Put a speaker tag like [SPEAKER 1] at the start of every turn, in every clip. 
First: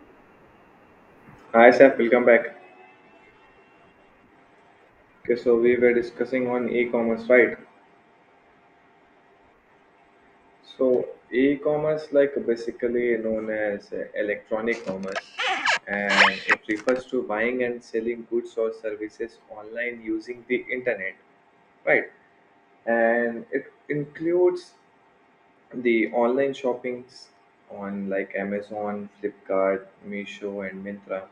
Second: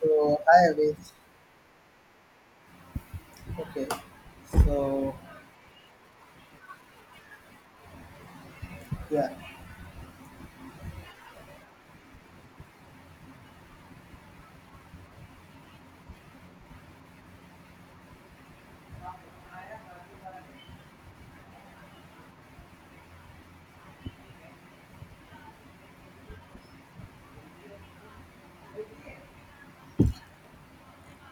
[SPEAKER 1] So I agree.
[SPEAKER 2] Hi Saf, welcome back.
[SPEAKER 1] Okay. So
[SPEAKER 2] Okay, so we were discussing on e-commerce, right?
[SPEAKER 1] yeah,
[SPEAKER 2] So e-commerce, like basically known as electronic commerce, and it refers to buying and selling goods or services online using the internet, right? And it includes the online shoppings on like Amazon, Flipkart, Meesho, and Mintra.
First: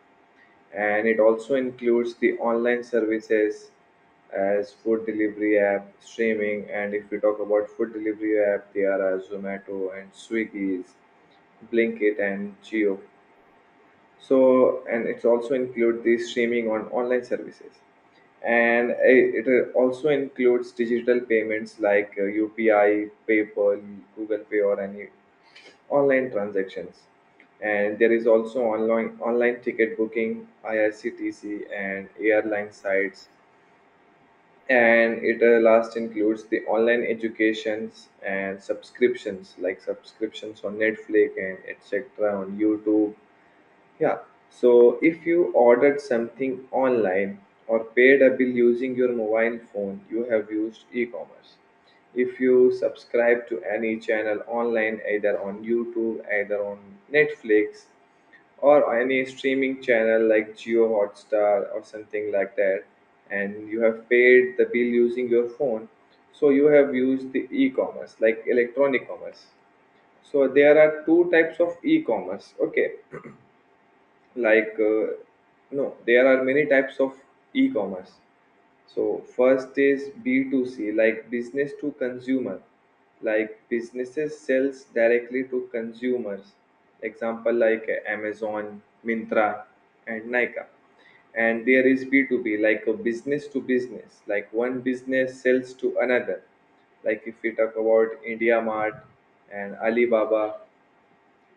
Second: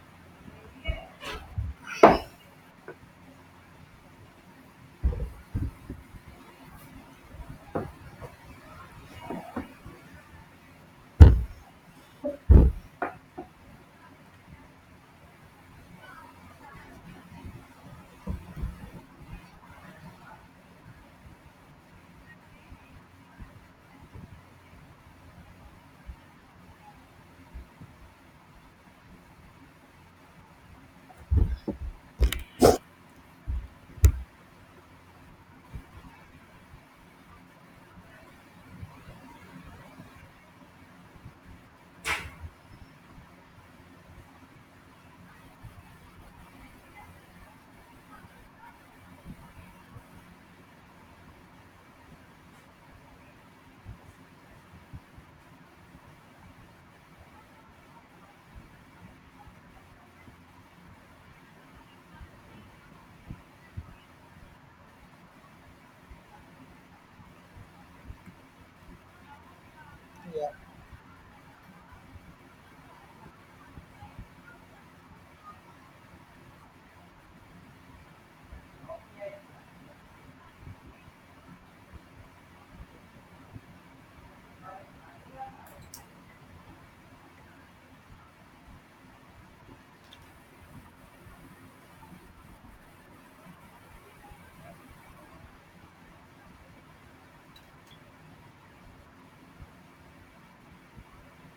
[SPEAKER 2] And it also includes the online services as food delivery app streaming. And if we talk about food delivery app, there are Zomato and Swiggy's, Blinkit and Geo. So and it's also include the streaming on online services. And it also includes digital payments like UPI, PayPal, Google Pay, or any online transactions. And there is also online ticket booking, IRCTC and airline sites. And it last includes the online educations and subscriptions like subscriptions on Netflix and etc on YouTube, yeah. So if you ordered something online or paid a bill using your mobile phone, you have used e-commerce. If you subscribe to any channel online, either on YouTube, either on Netflix, or any streaming channel like Geo Hotstar or something like that, and you have paid the bill using your phone, so you have used the e-commerce, like electronic commerce. So
[SPEAKER 1] yeah.
[SPEAKER 2] there are two types of e-commerce. Okay, like uh, no, there are many types of e-commerce. So first is b2c, like business to consumer, like businesses sells directly to consumers. Example like Amazon, Mintra, and Nika. And there is b2b, like a business to business, like one business sells to another. Like if we talk about India Mart and Alibaba.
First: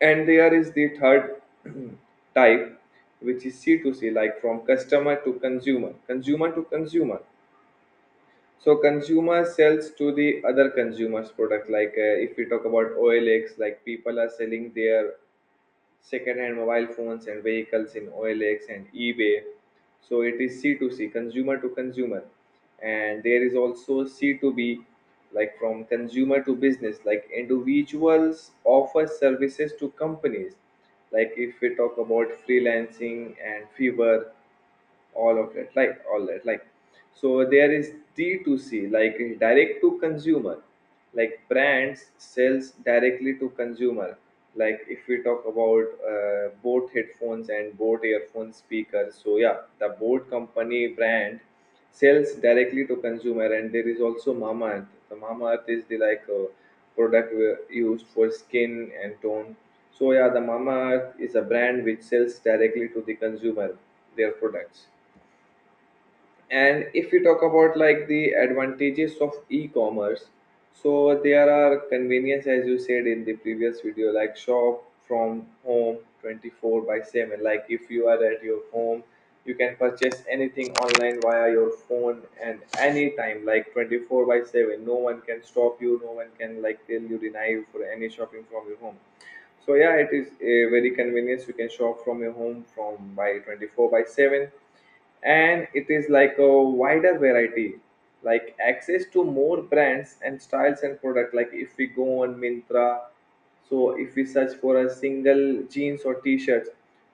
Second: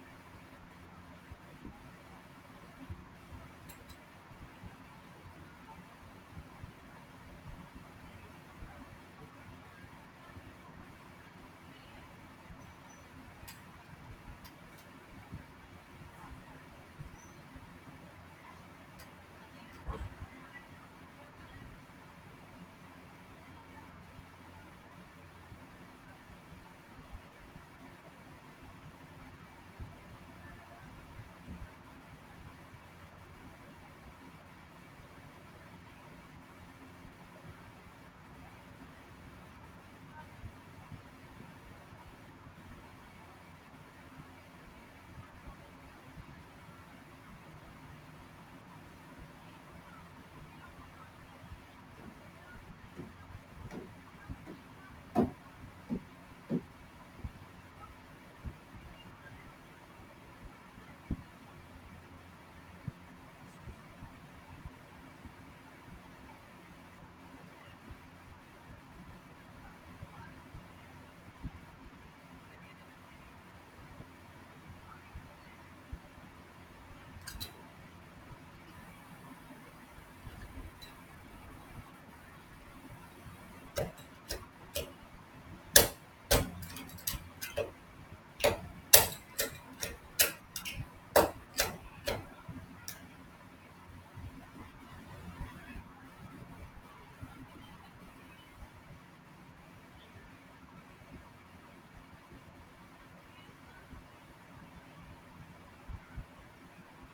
[SPEAKER 2] And there is the third type, which is c to c, like from customer to consumer, consumer to consumer. So consumer sells to the other consumers product. Like if we talk about OLX, like people are selling their second-hand mobile phones and vehicles in OLX and eBay. So it is C to C2C, consumer to consumer. And there is also c to b, like from consumer to business, like individuals offer services to companies. Like if we talk about freelancing and Fiverr, all of that, like all that, like so there is d2c, like direct to consumer, like brands sells directly to consumer. Like if we talk about Boat headphones and Boat earphone speakers, so yeah, the Boat company brand sells directly to consumer. And there is also Mamaearth. The Mamaearth is the product used for skin and tone. So yeah, the Mamaearth is a brand which sells directly to the consumer their products. And if we talk about like the advantages of e-commerce, so there are convenience, as you said in the previous video, like shop from home 24 by 7. Like if you are at your home, you can purchase anything online via your phone and anytime, like 24 by 7, no one can stop you, no one can like tell you, deny you for any shopping from your home. So yeah, it is a very convenience, you can shop from your home from by 24 by 7. And it is like a wider variety, like access to more brands and styles and product. Like if we go on Mintra, so if we search for a single jeans or t-shirts,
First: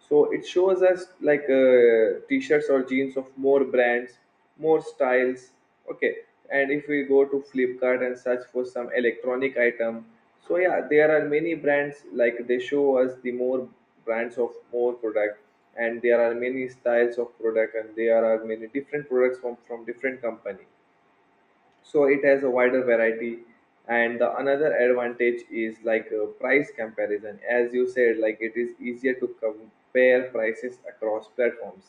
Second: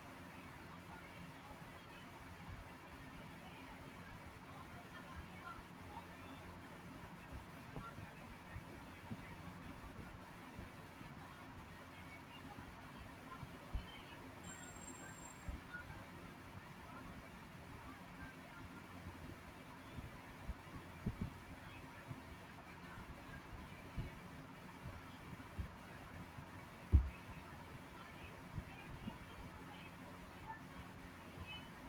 [SPEAKER 2] so it shows us like t-shirts or jeans of more brands, more styles, okay. And if we go to Flipkart and search for some electronic item, so yeah, there are many brands, like they show us the more brands of more product. And there are many styles of product, and there are many different products from different company. So it has a wider variety. And the another advantage is price comparison, as you said, like it is easier to compare prices across platforms.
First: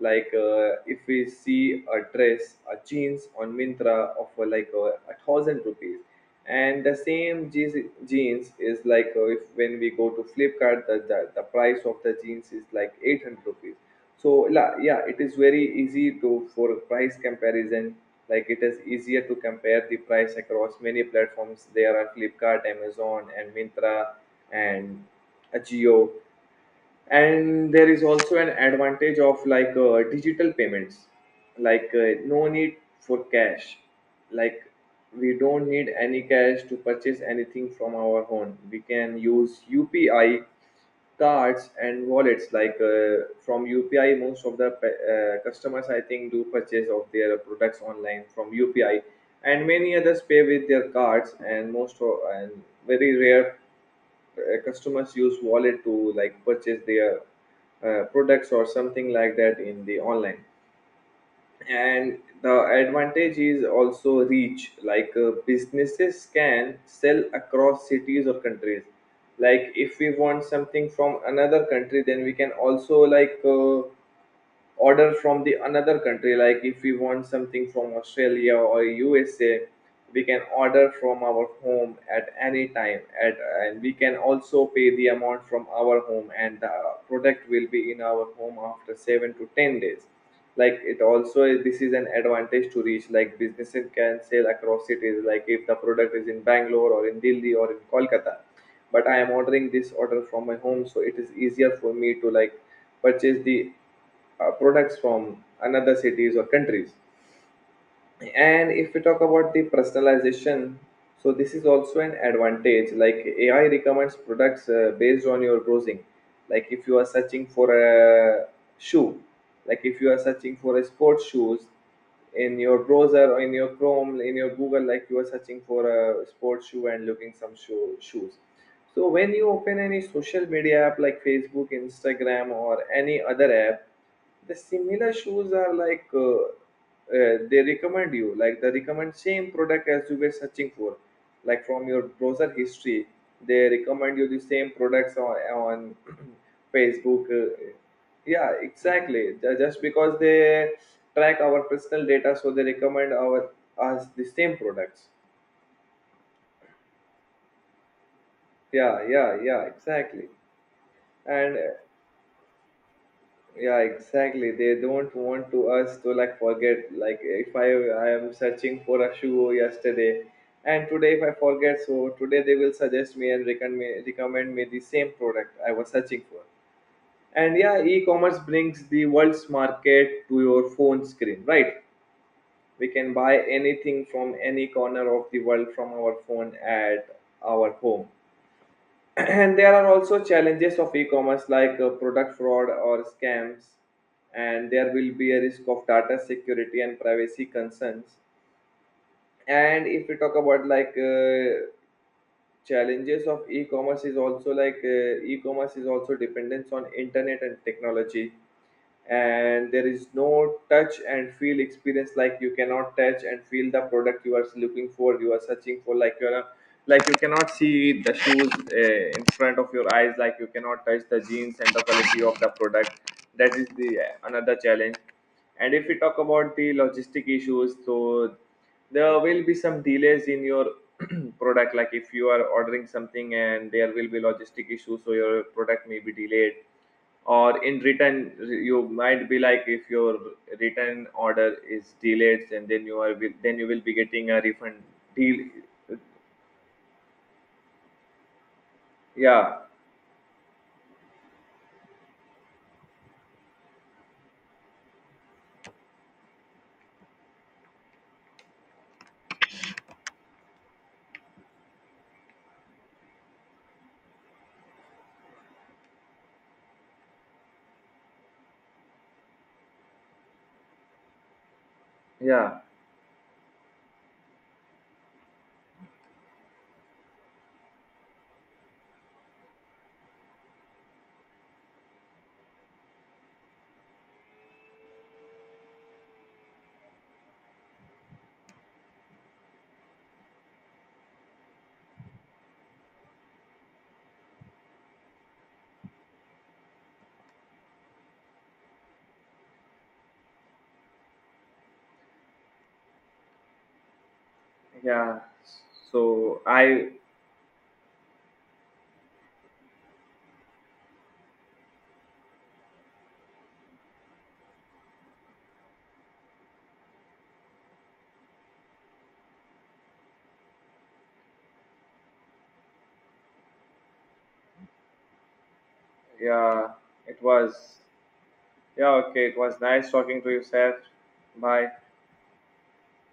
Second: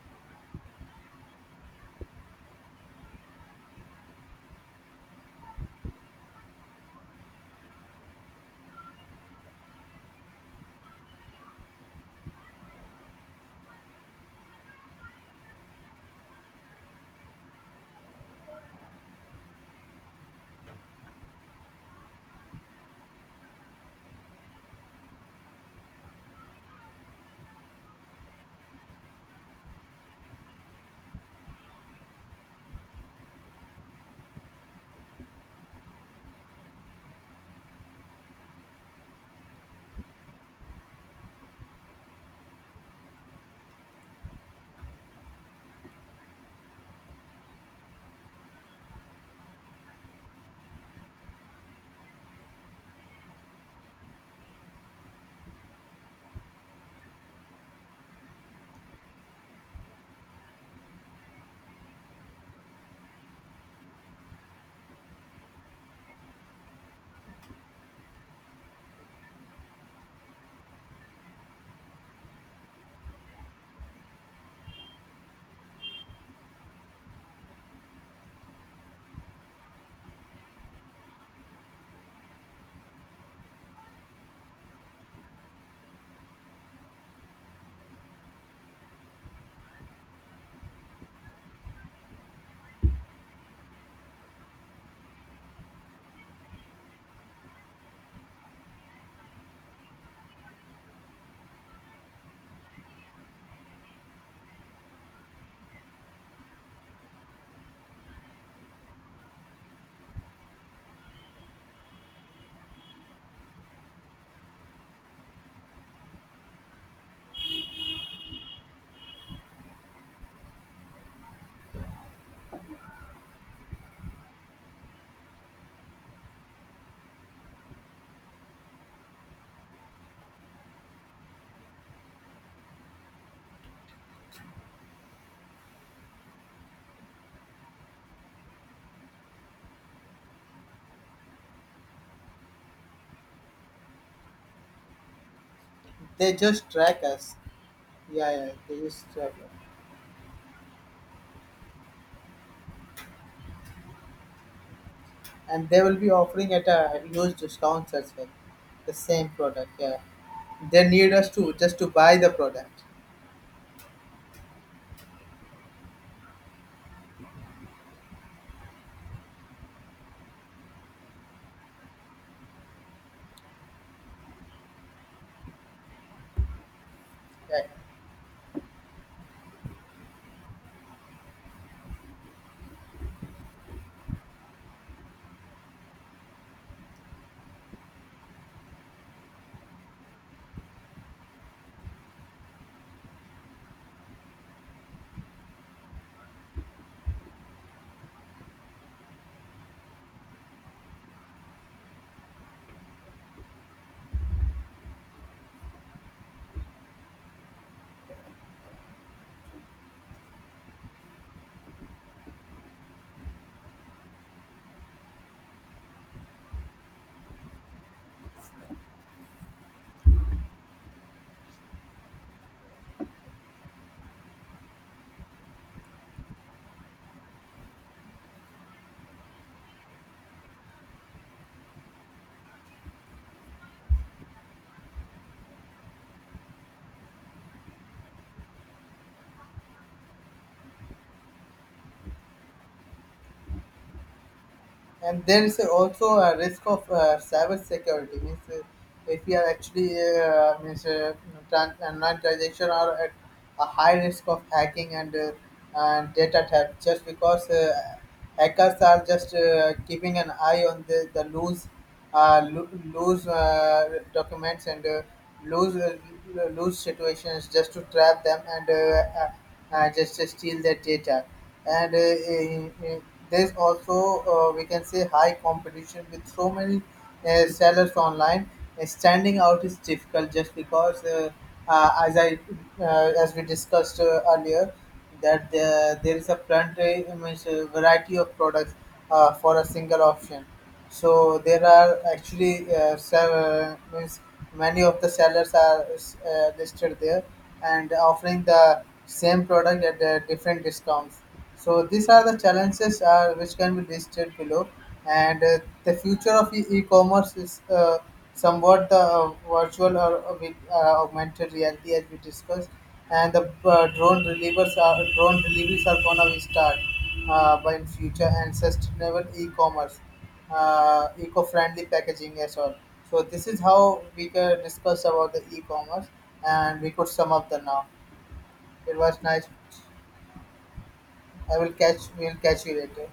[SPEAKER 2] Like if we see a dress, a jeans on Mintra of a thousand rupees, and the same jeans is if when we go to Flipkart, the price of the jeans is like 800 rupees. So yeah, it is very easy to for price comparison. Like it is easier to compare the price across many platforms, there are Flipkart, Amazon, and Mintra, and Ajio. And there is also an advantage of digital payments, no need for cash. Like we don't need any cash to purchase anything from our home, we can use UPI, cards, and wallets. Like from UPI, most of the customers, I think, do purchase of their products online from UPI. And many others pay with their cards. And and very rare customers use wallet to like purchase their products or something like that in the online. And the advantage is also reach, businesses can sell across cities or countries. Like if we want something from another country, then we can also order from the another country. Like if we want something from Australia or USA, we can order from our home at any time at. And we can also pay the amount from our home, and the product will be in our home after 7 to 10 days. Like it also is, this is an advantage to reach, like businesses can sell across cities. Like if the product is in Bangalore or in Delhi or in Kolkata, but I am ordering this order from my home, so it is easier for me to like purchase the products from another cities or countries. And if we talk about the personalization, so this is also an advantage, like AI recommends products based on your browsing. Like if you are searching for a shoe, like if you are searching for a sports shoes in your browser or in your Chrome, in your Google, like you are searching for a sports shoe and looking some shoes, so when you open any social media app like Facebook, Instagram, or any other app, the similar shoes are they recommend you, like they recommend same product as you were searching for, like from your browser history. They recommend you the same products on
[SPEAKER 1] They just track
[SPEAKER 2] Facebook.
[SPEAKER 1] us. Yeah, yeah.
[SPEAKER 2] Yeah,
[SPEAKER 1] They just
[SPEAKER 2] exactly.
[SPEAKER 1] track us,
[SPEAKER 2] Just because they track our personal data, so they recommend our us the same products.
[SPEAKER 1] and they will be offering at a huge discounts as well. The
[SPEAKER 2] Yeah,
[SPEAKER 1] same
[SPEAKER 2] yeah, yeah,
[SPEAKER 1] product. Yeah.
[SPEAKER 2] exactly.
[SPEAKER 1] They need us to
[SPEAKER 2] And
[SPEAKER 1] just to buy the product.
[SPEAKER 2] yeah, exactly, they don't want to us to like forget. Like if I am searching for a shoe yesterday, and today if I forget, so today they will suggest me and recommend me the same product I was searching for. And
[SPEAKER 1] Yeah.
[SPEAKER 2] yeah, e-commerce brings the world's market to your phone screen, right? We can buy anything from any corner of the world from our phone at our home. And there are also challenges of e-commerce, like product fraud or scams. And there will be a risk of data security and privacy concerns. And if we talk about challenges of e-commerce is also e-commerce is also dependence on internet and technology. And there is no touch and feel experience. Like you cannot touch and feel the product you are looking for, you are searching for. Like like you cannot see the shoes in front of your eyes. Like you cannot touch the jeans and the quality of the product, that is the another challenge. And if we talk about the logistic issues, so there will be some delays in your product. Like if you are ordering something and there will be logistic issues, so your product may be delayed. Or in written, you might be, like if your written order is delayed, and then then you will be getting a refund
[SPEAKER 1] And
[SPEAKER 2] deal.
[SPEAKER 1] there is also a risk of cyber security means, if you are
[SPEAKER 2] Yeah,
[SPEAKER 1] actually, means, online transaction are at a high risk of hacking and, data theft just because hackers are just keeping an eye on the loose, uh, lo- loose, documents and, loose, loose situations just to trap them and, just to steal their data. And,
[SPEAKER 2] yeah,
[SPEAKER 1] there's also, we can say high competition with so many sellers online. Standing out is difficult just because, as I, as we discussed earlier, that there is a plenty, I mean, variety of products for a single option. So there are actually, seven, means many of the sellers are listed there and offering the same product at the different discounts. So these are the challenges which can be listed below.
[SPEAKER 2] yeah,
[SPEAKER 1] And the future
[SPEAKER 2] so
[SPEAKER 1] of
[SPEAKER 2] I,
[SPEAKER 1] e-commerce is, somewhat the, virtual or, with, augmented reality, as we discussed. And the drone deliveries are gonna be start by in future, and sustainable e-commerce, eco-friendly packaging as well. So this is how we can discuss about the e-commerce,
[SPEAKER 2] yeah
[SPEAKER 1] and we could
[SPEAKER 2] it
[SPEAKER 1] sum up the
[SPEAKER 2] was,
[SPEAKER 1] now.
[SPEAKER 2] yeah,
[SPEAKER 1] It was
[SPEAKER 2] okay, it
[SPEAKER 1] nice.
[SPEAKER 2] was nice talking to you, sir.
[SPEAKER 1] I
[SPEAKER 2] Bye.
[SPEAKER 1] will catch. We'll catch you later.